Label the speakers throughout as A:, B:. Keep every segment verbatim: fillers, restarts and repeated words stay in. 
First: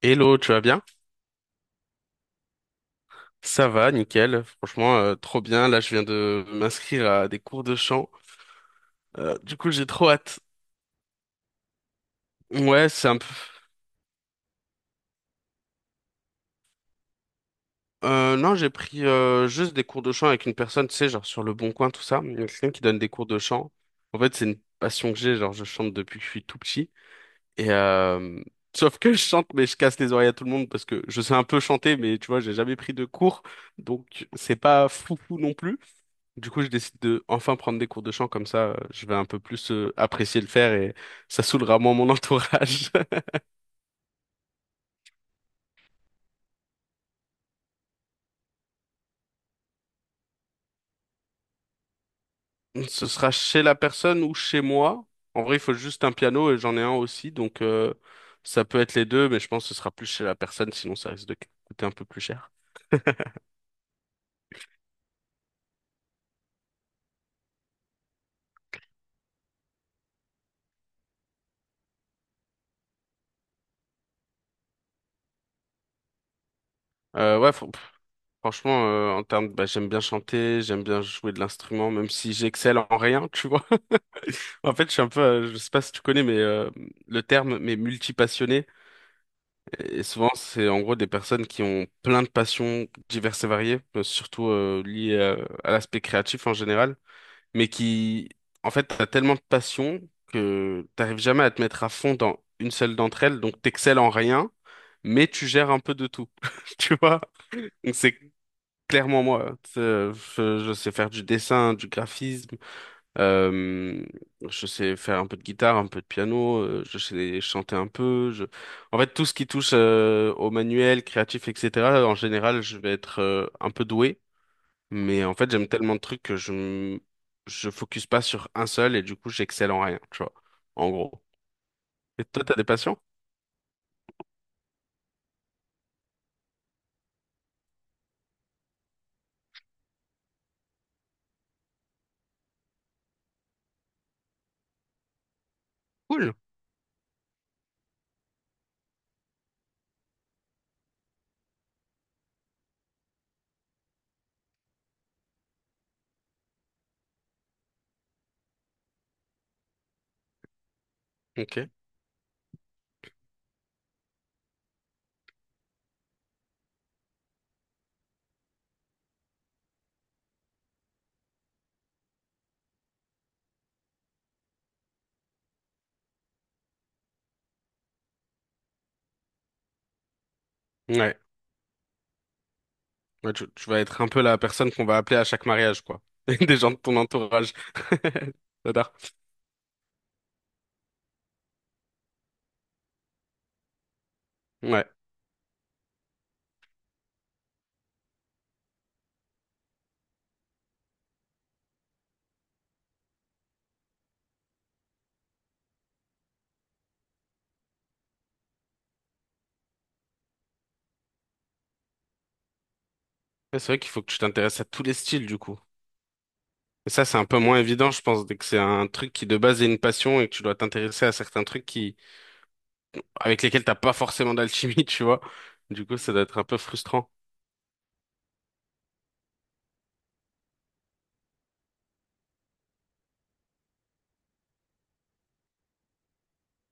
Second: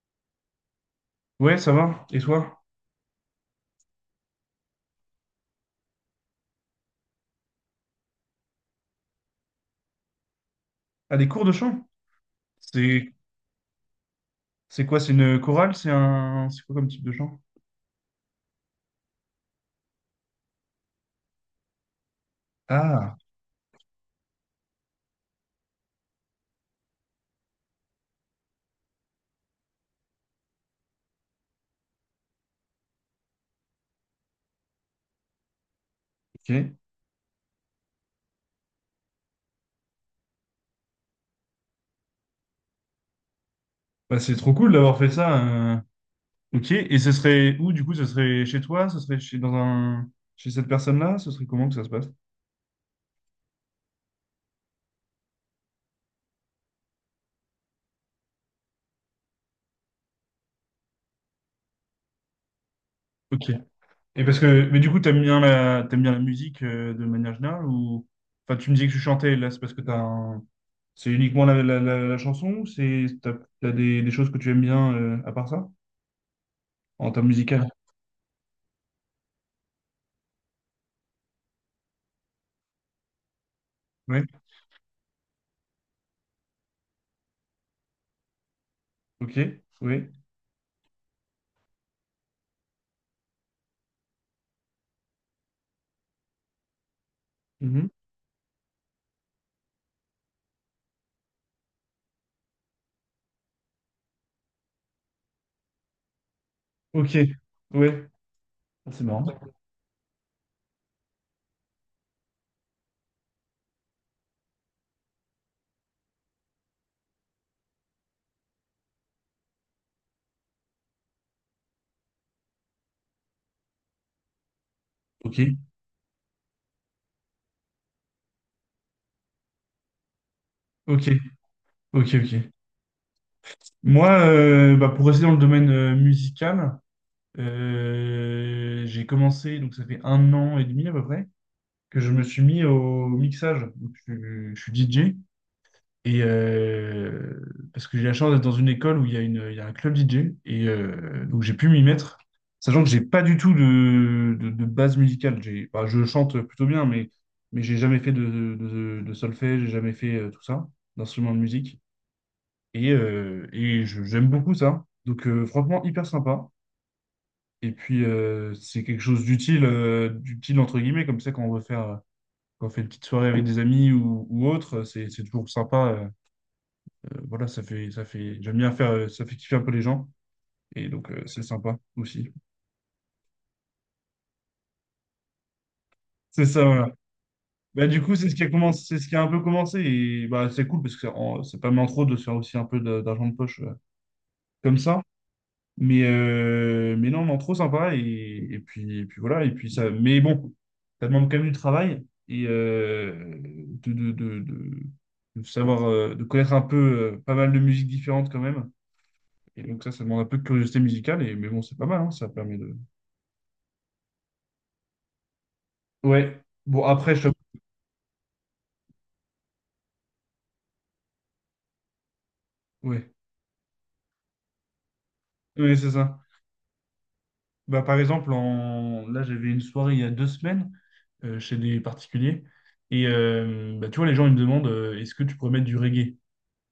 A: Hello, tu vas bien?
B: Ouais, ça va. Et toi?
A: Ça va, nickel. Franchement, euh, trop bien. Là, je viens de m'inscrire à des cours de chant. Euh, du coup, j'ai trop hâte.
B: Ah, des cours de chant?
A: Ouais, c'est
B: C'est
A: un peu...
B: c'est quoi? C'est une chorale? C'est un c'est quoi comme type de chant?
A: Euh, non, j'ai pris euh, juste des cours de chant avec une personne, tu sais, genre sur Le Bon Coin, tout ça. Il y a quelqu'un qui donne des
B: Ah,
A: cours de chant. En fait, c'est une passion que j'ai. Genre, je chante depuis que je suis tout petit. Et euh, sauf que je chante, mais je casse les oreilles à tout le monde parce que je sais un peu chanter, mais tu vois, j'ai jamais pris de cours, donc c'est pas foufou non plus.
B: ok.
A: Du coup, je décide de enfin prendre des cours de chant, comme ça, euh, je vais un peu plus euh, apprécier le faire et ça saoulera moins mon entourage.
B: Bah, c'est trop cool d'avoir fait ça. euh. Ok. Et ce serait où du coup? Ce serait chez toi? Ce serait chez dans un chez cette personne-là? Ce serait comment que ça se passe?
A: Ce sera chez la personne ou chez moi. En vrai, il faut juste un piano et j'en ai un aussi, donc euh, ça peut être les deux, mais je pense que ce sera plus chez la personne, sinon ça risque de coûter un peu plus cher.
B: Ok. Et parce que mais du coup t'aimes bien la t'aimes bien la musique, euh, de manière générale, ou enfin tu me disais que tu chantais, là c'est parce que t'as un... c'est uniquement la, la, la, la chanson, ou c'est t'as, t'as des, des choses que tu aimes bien euh, à part ça en termes
A: Euh, ouais,
B: musicaux?
A: faut- pff, franchement, euh, en termes, de- bah, j'aime bien chanter, j'aime bien jouer de l'instrument, même si j'excelle en rien, tu vois.
B: Ouais.
A: En fait, je suis un peu, euh, je sais pas si tu connais, mais euh, le terme, mais multi.
B: Ok.
A: Et
B: Oui.
A: souvent, c'est en gros des personnes qui ont plein de passions diverses et variées, euh, surtout euh, liées euh, à l'aspect créatif en général, mais
B: Mhm.
A: qui, en fait, t'as tellement de passions que t'arrives jamais à te mettre à fond dans une seule d'entre elles, donc t'excelles en rien, mais tu gères un peu de tout, tu
B: Ok,
A: vois? Donc
B: ouais.
A: c'est
B: Ah, c'est
A: clairement
B: marrant.
A: moi. C'est- Je, je sais faire du dessin, du graphisme, euh, je sais faire un peu de guitare, un peu de piano, euh, je sais chanter un peu. Je... En fait, tout ce qui touche euh, au manuel, créatif, et cetera, en général, je vais être euh, un peu doué. Mais en
B: Ok,
A: fait, j'aime tellement de trucs que je m- je focus pas sur un seul et du coup, j'excelle en rien, tu vois, en
B: ok,
A: gros.
B: ok,
A: Et toi,
B: ok.
A: t'as des passions?
B: Moi, euh, bah, pour rester dans le domaine euh, musical, euh, j'ai commencé, donc ça fait un an et demi à peu près, que je me suis mis au mixage. Donc, je, je suis D J. Et
A: Cool.
B: euh, parce que j'ai la chance d'être dans une école où il y a une, il y a un club D J, et euh, donc j'ai pu m'y mettre, sachant que j'ai pas du tout de, de, de, base musicale. J'ai, bah, je chante plutôt bien, mais mais j'ai jamais fait de, de, de solfège, j'ai jamais fait, euh, tout ça, d'instrument de
A: Ok.
B: musique. Et, euh, et je- j'aime beaucoup ça. Donc euh, franchement hyper sympa. Et puis, euh, c'est quelque chose d'utile, euh, d'utile entre guillemets, comme ça quand on veut faire, quand on fait une petite soirée avec des amis, ou, ou autre, c'est c'est toujours sympa. Euh, euh, voilà, ça fait, ça fait, j'aime bien faire, euh, ça fait kiffer un peu les gens. Et donc,
A: Ouais.
B: euh, c'est sympa aussi.
A: Ouais, tu, tu vas être un peu la personne qu'on va appeler à chaque mariage, quoi.
B: C'est
A: Des
B: ça,
A: gens de
B: voilà.
A: ton entourage.
B: Bah, du coup, c'est ce qui a commencé,
A: J'adore.
B: c'est ce qui a un peu commencé. Et bah, c'est cool parce que en- c'est pas mal en trop de se faire aussi un peu de- d'argent de poche, euh, comme
A: Ouais.
B: ça. Mais, euh, mais non, non, trop sympa. Et, et puis, et puis voilà. Et puis ça, mais bon, ça demande quand même du travail, et euh, de, de, de, de- de savoir, euh, de connaître un peu, euh, pas mal de musiques différentes quand même. Et donc, ça, ça demande un peu de curiosité musicale. Et, mais bon, c'est pas mal, hein, ça permet de.
A: Mais c'est vrai qu'il faut que tu t'intéresses à tous les styles, du coup.
B: Ouais. Bon,
A: Et ça,
B: après,
A: c'est un
B: je.
A: peu moins évident, je pense, dès que c'est un truc qui de base est une passion et que tu dois t'intéresser à certains trucs qui,
B: Ouais.
A: avec lesquels t'as pas forcément d'alchimie, tu vois.
B: Oui,
A: Du
B: c'est
A: coup, ça
B: ça.
A: doit être un peu frustrant.
B: Bah, par exemple, en... là, j'avais une soirée il y a deux semaines, euh, chez des particuliers. Et euh, bah, tu vois, les gens, ils me demandent, euh, est-ce que tu pourrais mettre du reggae?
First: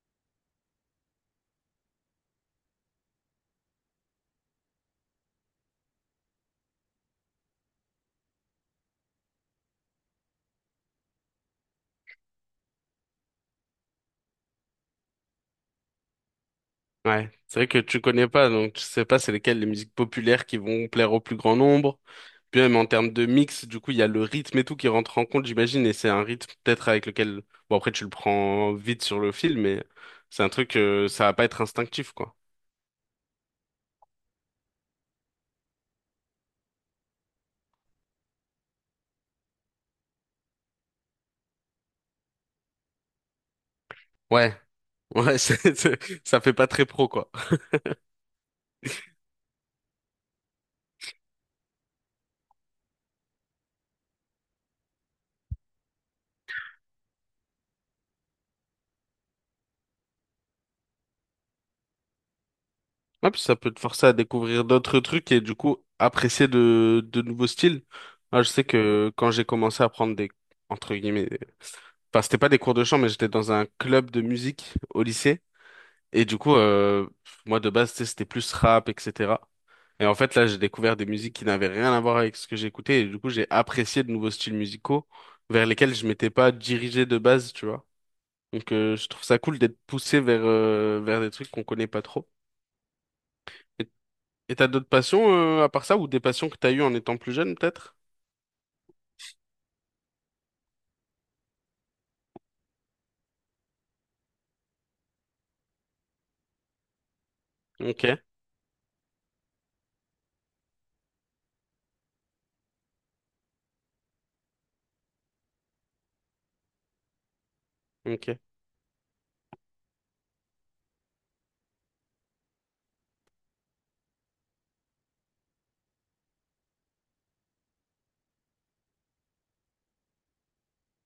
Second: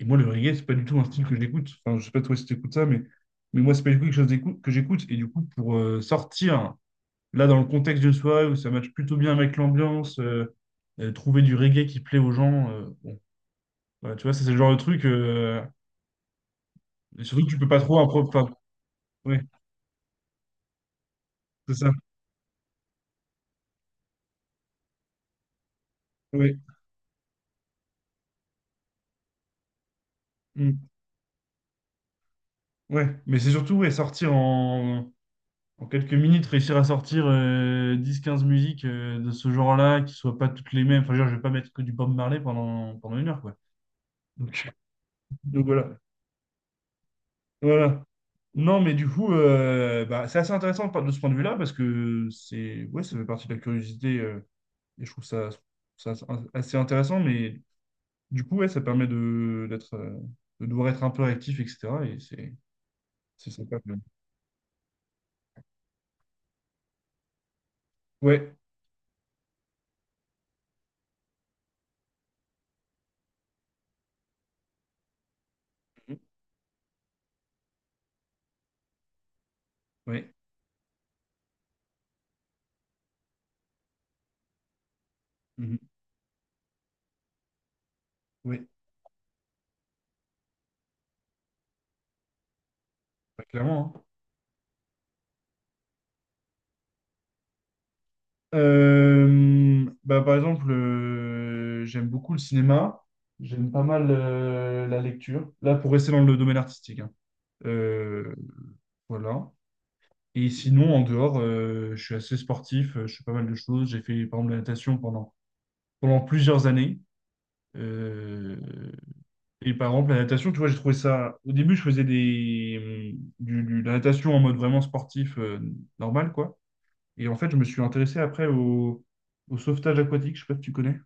B: Et moi, le reggae, c'est pas du tout un style que j'écoute. Enfin, je sais pas toi si tu écoutes ça, mais... mais moi, c'est pas du tout quelque chose d'écou- que j'écoute. Et du coup, pour, euh, sortir, là, dans le contexte d'une soirée où ça matche plutôt bien avec l'ambiance, euh, euh, trouver du reggae qui plaît aux gens, euh, bon, voilà, tu vois, ça, c'est le genre de truc. Euh, et
A: Ouais.
B: surtout que tu
A: C'est vrai
B: peux pas
A: que
B: trop,
A: tu
B: appro-
A: connais
B: enfin,
A: pas, donc tu sais pas c'est
B: ouais,
A: lesquelles les musiques populaires qui vont plaire au plus grand
B: c'est ça.
A: nombre. Puis même en termes de mix, du coup, il y a le rythme et tout qui rentre en compte, j'imagine, et c'est un rythme
B: Ouais.
A: peut-être avec lequel, bon après tu le prends vite sur le fil, mais c'est un truc,
B: Mm.
A: euh, ça va pas être instinctif, quoi.
B: Ouais, mais c'est surtout, ouais, sortir en, en quelques minutes, réussir à sortir, euh, dix quinze musiques, euh, de ce genre-là, qui soient pas toutes les mêmes. Enfin, je veux dire, je vais pas mettre que du Bob Marley pendant, pendant une heure, quoi.
A: Ouais.
B: Donc,
A: Ouais,
B: donc
A: c'est,
B: voilà.
A: c'est- ça fait pas très pro, quoi.
B: Voilà. Non, mais du coup, euh, bah, c'est assez intéressant par- de ce point de vue-là, parce que c'est ouais, ça fait partie de la curiosité, euh, et je trouve ça, ça assez intéressant, mais du coup, ouais, ça permet de d'être, euh, de devoir être un peu actif, et cetera. Et c'est
A: Ouais, puis
B: c'est
A: ça peut
B: sympa.
A: te forcer à découvrir d'autres trucs et du coup apprécier de, de nouveaux styles. Moi, je
B: Ouais,
A: sais que quand j'ai commencé à prendre des, entre guillemets, des- enfin, c'était pas des cours de chant, mais j'étais dans un club de musique au lycée. Et du coup, euh, moi, de base, tu sais, c'était plus rap, et cetera. Et en
B: ouais.
A: fait, là, j'ai découvert des musiques qui n'avaient rien à voir avec ce que j'écoutais. Et du coup, j'ai apprécié de nouveaux styles musicaux vers
B: Mhm.
A: lesquels je m'étais pas dirigé de base, tu vois.
B: Ouais.
A: Donc, euh, je trouve ça cool d'être poussé vers, euh, vers des trucs qu'on connaît pas trop.
B: Bah, clairement, hein.
A: Et t'as d'autres passions euh, à part ça ou des passions que t'as eues en étant plus jeune peut-être?
B: Euh, bah, par exemple, euh, j'aime beaucoup le cinéma, j'aime pas mal, euh, la lecture. Là, pour rester dans le domaine artistique, hein.
A: Ok,
B: Euh, voilà. Et sinon, en dehors, euh, je suis assez sportif, euh, je fais pas mal de choses. J'ai fait, par exemple, la natation pendant, pendant plusieurs années.
A: ok.
B: Euh, et par exemple, la natation, tu vois, j'ai trouvé ça. Au début, je faisais des, hum, du, du- de la natation en mode vraiment sportif, euh, normal, quoi. Et en fait, je me suis intéressé après au, au sauvetage aquatique, je sais pas si tu connais.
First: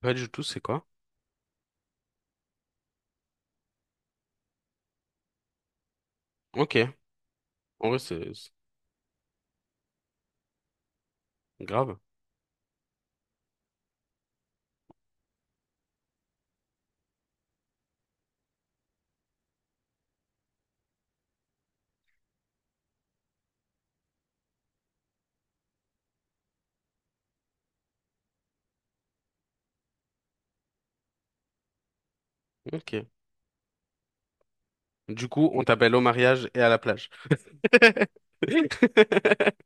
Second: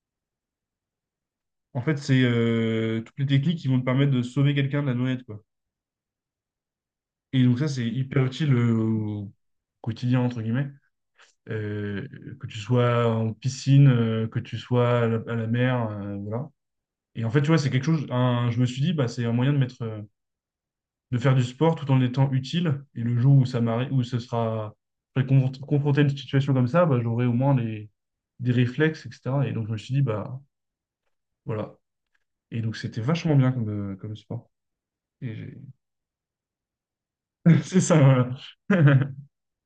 A: Pas du tout, c'est quoi?
B: En fait, c'est, euh, toutes les techniques qui vont te permettre de sauver quelqu'un de la noyade, quoi.
A: Ok.
B: Et donc ça, c'est
A: En vrai,
B: hyper
A: c'est c'est
B: utile, euh, au quotidien, entre guillemets.
A: grave.
B: Euh, que tu sois en piscine, euh, que tu sois à la, à la mer, euh, voilà. Et en fait, tu vois, c'est quelque chose, un- je me suis dit, bah, c'est un moyen de mettre, euh, de faire du sport tout en étant utile. Et le jour où ça m'arrive, où ce sera, je serai confron- confronté à une situation comme ça, bah, j'aurai au moins les, des réflexes, et cetera. Et donc, je me suis dit, bah, voilà. Et donc, c'était
A: Ok.
B: vachement bien comme, euh, comme sport.
A: Du
B: Et
A: coup,
B: j'ai-
A: on t'appelle au mariage et à la plage.
B: C'est ça, voilà.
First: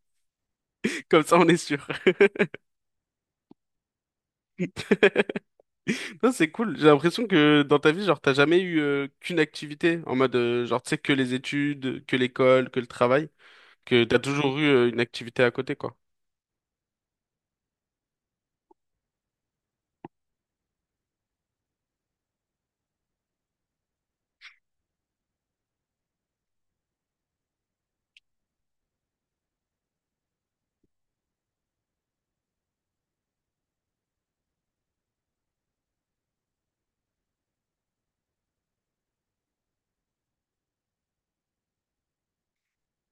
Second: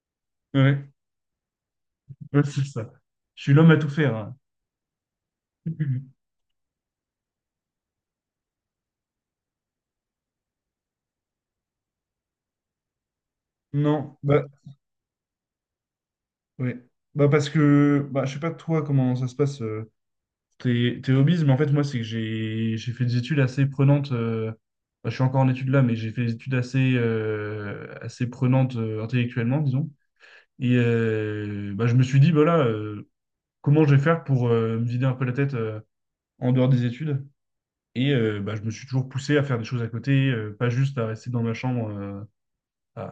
B: Ouais,
A: Comme ça, on est sûr.
B: ouais, c'est ça. Je suis l'homme à tout faire, hein.
A: Non, c'est cool. J'ai l'impression que dans ta vie, genre, t'as jamais eu euh, qu'une activité en mode, euh, genre, tu sais, que les études, que l'école, que le travail, que
B: Non,
A: t'as
B: bah,
A: toujours eu euh, une activité à côté, quoi.
B: ouais. Bah, parce que, bah, je sais pas toi comment ça se passe, euh, tes, tes hobbies, mais en fait, moi, c'est que j'ai j'ai fait des études assez prenantes. Euh, bah, je suis encore en études là, mais j'ai fait des études assez, euh, assez prenantes, euh, intellectuellement, disons. Et euh, bah, je me suis dit, voilà, euh, comment je vais faire pour, euh, me vider un peu la tête, euh, en dehors des études? Et euh, bah, je me suis toujours poussé à faire des choses à côté, euh, pas juste à rester dans ma chambre, euh, à,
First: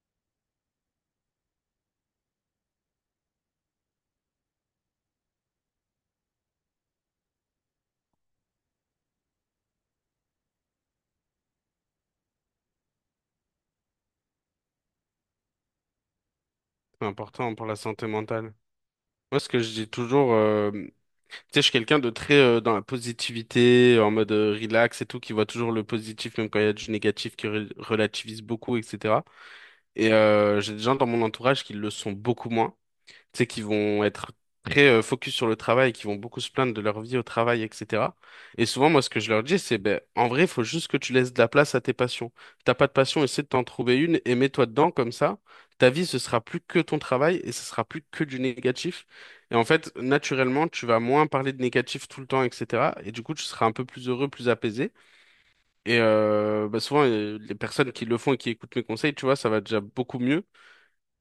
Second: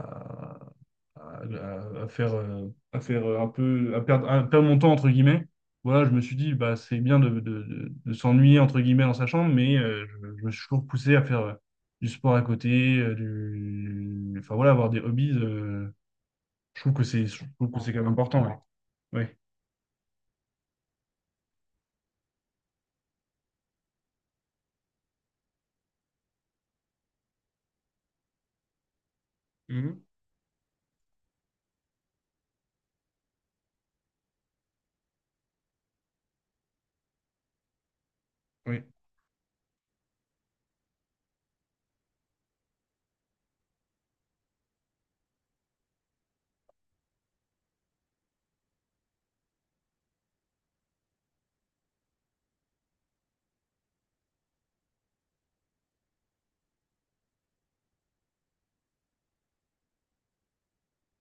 B: à- à- à faire, euh, à faire euh, un peu, à perdre, à perdre mon temps, entre guillemets. Voilà, je me suis dit, bah, c'est bien de, de- de- de s'ennuyer, entre guillemets, dans sa chambre, mais, euh, je, je me suis toujours poussé à faire, euh, du sport à côté, euh, du... enfin voilà, avoir des hobbies. Euh, je trouve que
A: C'est
B: c'est, je
A: important pour
B: trouve
A: la
B: que c'est quand
A: santé
B: même important,
A: mentale.
B: ouais. Ouais.
A: Moi, ce que je dis toujours, euh, tu sais, je suis quelqu'un de très euh, dans la positivité, en mode euh, relax et tout, qui voit toujours le positif, même quand il y a du négatif, qui re- relativise beaucoup, et cetera.
B: Mhm.
A: Et euh, j'ai des gens dans mon entourage qui le sont beaucoup moins, tu sais, qui vont être très euh, focus sur le travail, qui vont beaucoup se plaindre de leur vie au travail, et cetera. Et
B: Oui.
A: souvent, moi, ce que je leur dis, c'est, ben, en vrai, il faut juste que tu laisses de la place à tes passions. T'as pas de passion, essaie de t'en trouver une et mets-toi dedans comme ça. Ta vie, ce sera plus que ton travail et ce sera plus que du négatif. Et en fait, naturellement, tu vas moins parler de négatif tout le temps, et cetera. Et du coup, tu seras un peu plus heureux, plus apaisé. Et euh, bah, souvent, euh, les personnes qui le font et qui écoutent mes conseils, tu vois, ça va déjà beaucoup mieux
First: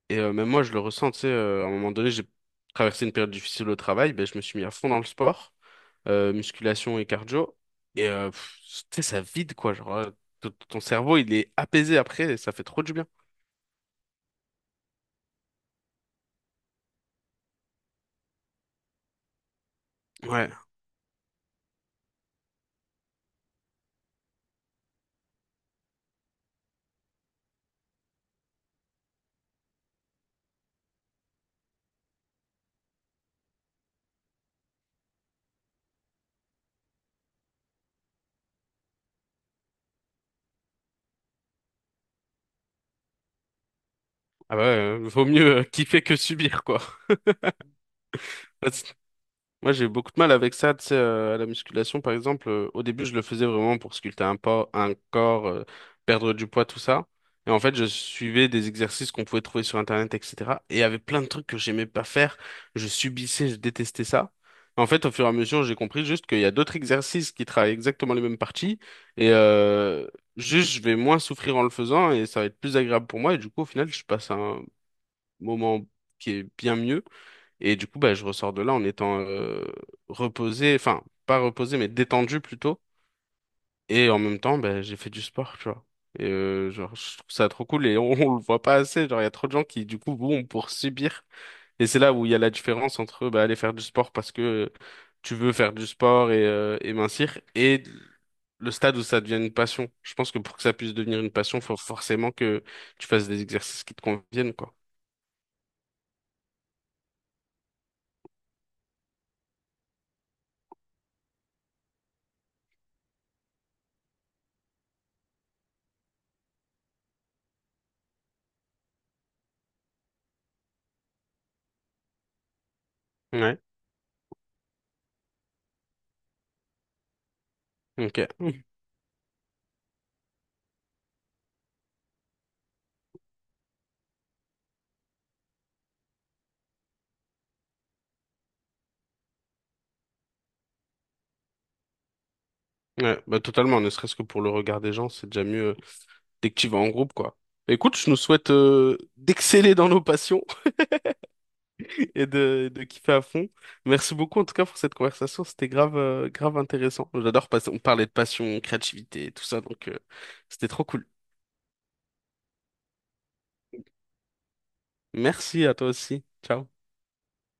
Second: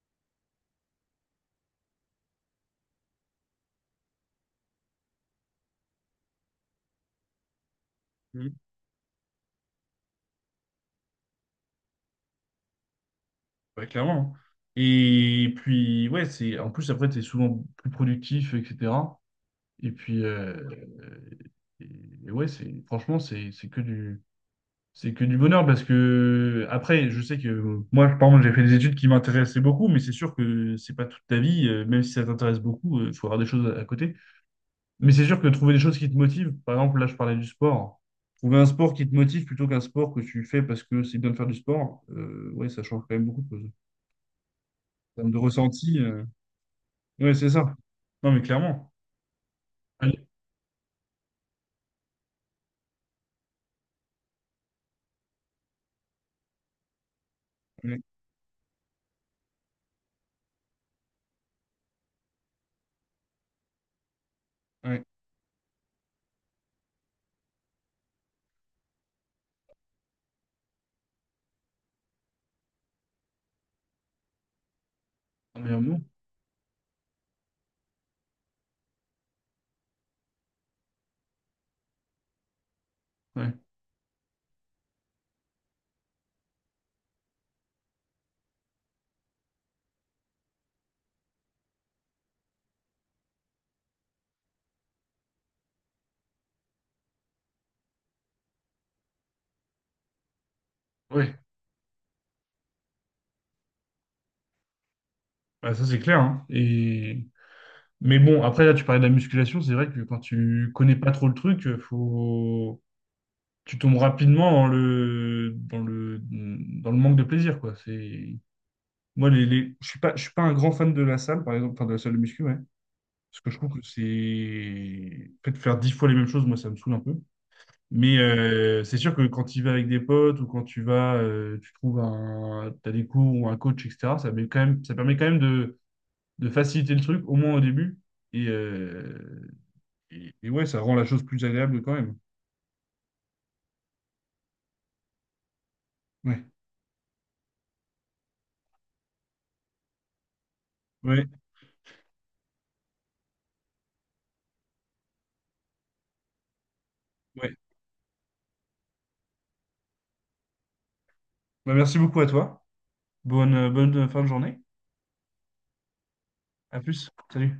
A: et euh, même moi, je le ressens, tu sais, euh, à un moment donné, j'ai traversé une période difficile au travail, ben, je me suis mis à fond dans le sport, euh, musculation et cardio. Et euh, pff, tu sais, ça vide, quoi. Genre, euh, ton ton cerveau, il est apaisé après, et ça fait trop du bien.
B: Ouais, clairement, hein. Et puis, ouais, c'est en plus, après, tu es souvent plus productif, et cetera. Et puis,
A: Ouais.
B: euh, et, et ouais, c'est franchement, c'est c'est que du, c'est que du bonheur, parce que, après, je sais que moi, par exemple, j'ai fait des études qui m'intéressaient beaucoup, mais c'est sûr que c'est pas toute ta vie, euh, même si ça t'intéresse beaucoup, il faut avoir des choses à, à côté. Mais c'est sûr que trouver des choses qui te motivent, par exemple, là, je parlais du sport. Trouver un sport qui te motive plutôt qu'un sport que tu fais parce que c'est bien de faire du sport, euh, ouais, ça change quand même beaucoup de choses.
A: Ah bah ouais, euh,
B: En
A: vaut
B: termes de
A: mieux euh,
B: ressenti.
A: kiffer que
B: euh,
A: subir, quoi.
B: Ouais, c'est ça. Non, mais clairement.
A: Moi, j'ai eu beaucoup de
B: Allez.
A: mal avec ça, tu sais, euh, à la musculation, par exemple. euh, au début, je le faisais vraiment pour sculpter un, por- un corps, euh, perdre du poids, tout ça. Et en fait, je
B: Ouais,
A: suivais des exercices qu'on pouvait trouver sur Internet, et cetera. Et il y avait plein de trucs que j'aimais pas faire. Je subissais, je détestais ça. En fait,
B: ouais.
A: au fur et à mesure, j'ai compris juste qu'il y a d'autres exercices qui travaillent exactement les mêmes parties. Et euh, juste, je vais moins souffrir en le faisant et ça va être plus agréable pour moi. Et du coup, au final, je passe un
B: Un meilleur
A: moment
B: mot.
A: qui est bien mieux. Et du coup, bah, je ressors de là en étant euh, reposé, enfin, pas reposé, mais détendu plutôt.
B: Ouais,
A: Et en même temps, bah, j'ai fait du sport, tu vois. Et euh, genre, je trouve ça trop cool et on, on le voit pas assez. Genre, il y a trop de gens qui, du coup, vont pour subir. Et c'est là où il y a la différence entre bah, aller faire du sport parce que tu veux faire du sport et, euh, et mincir et le stade où ça devient une passion. Je pense que pour que ça puisse devenir une
B: ouais.
A: passion, faut forcément que tu fasses des exercices qui te conviennent, quoi.
B: Bah, ça c'est clair, hein. Et... Mais bon, après là, tu parlais de la musculation, c'est vrai que quand tu connais pas trop le truc, euh, faut. Tu tombes rapidement dans le... Dans le... dans le manque de plaisir, quoi. C'est... Moi, les, les- je suis pas, je suis pas un grand fan de la salle, par exemple, enfin de la salle de muscu, ouais. Parce que je
A: Ouais.
B: trouve que c'est. En fait, faire dix fois les mêmes choses, moi, ça me saoule un peu. Mais
A: Ok.
B: euh, c'est sûr que quand tu y vas avec des potes, ou quand tu vas, euh, tu trouves un, t'as des cours ou un coach, et cetera, ça met quand même, ça permet quand même de, de faciliter le truc, au moins au début. Et, euh, et, et ouais, ça rend la chose plus agréable quand même.
A: Ouais, bah totalement, ne serait-ce que pour le regard des gens, c'est déjà mieux euh,
B: Ouais,
A: dès que tu vas en groupe, quoi. Bah, écoute, je nous souhaite euh, d'exceller dans nos passions
B: ouais,
A: et de, de kiffer à fond. Merci beaucoup en tout cas pour cette conversation, c'était grave, euh, grave intéressant. J'adore,
B: ouais.
A: parce- on parlait de passion, créativité, tout ça, donc euh, c'était trop cool.
B: Bah, merci beaucoup à toi. Bonne, bonne fin de journée.
A: Merci à toi aussi. Ciao.
B: À plus. Salut.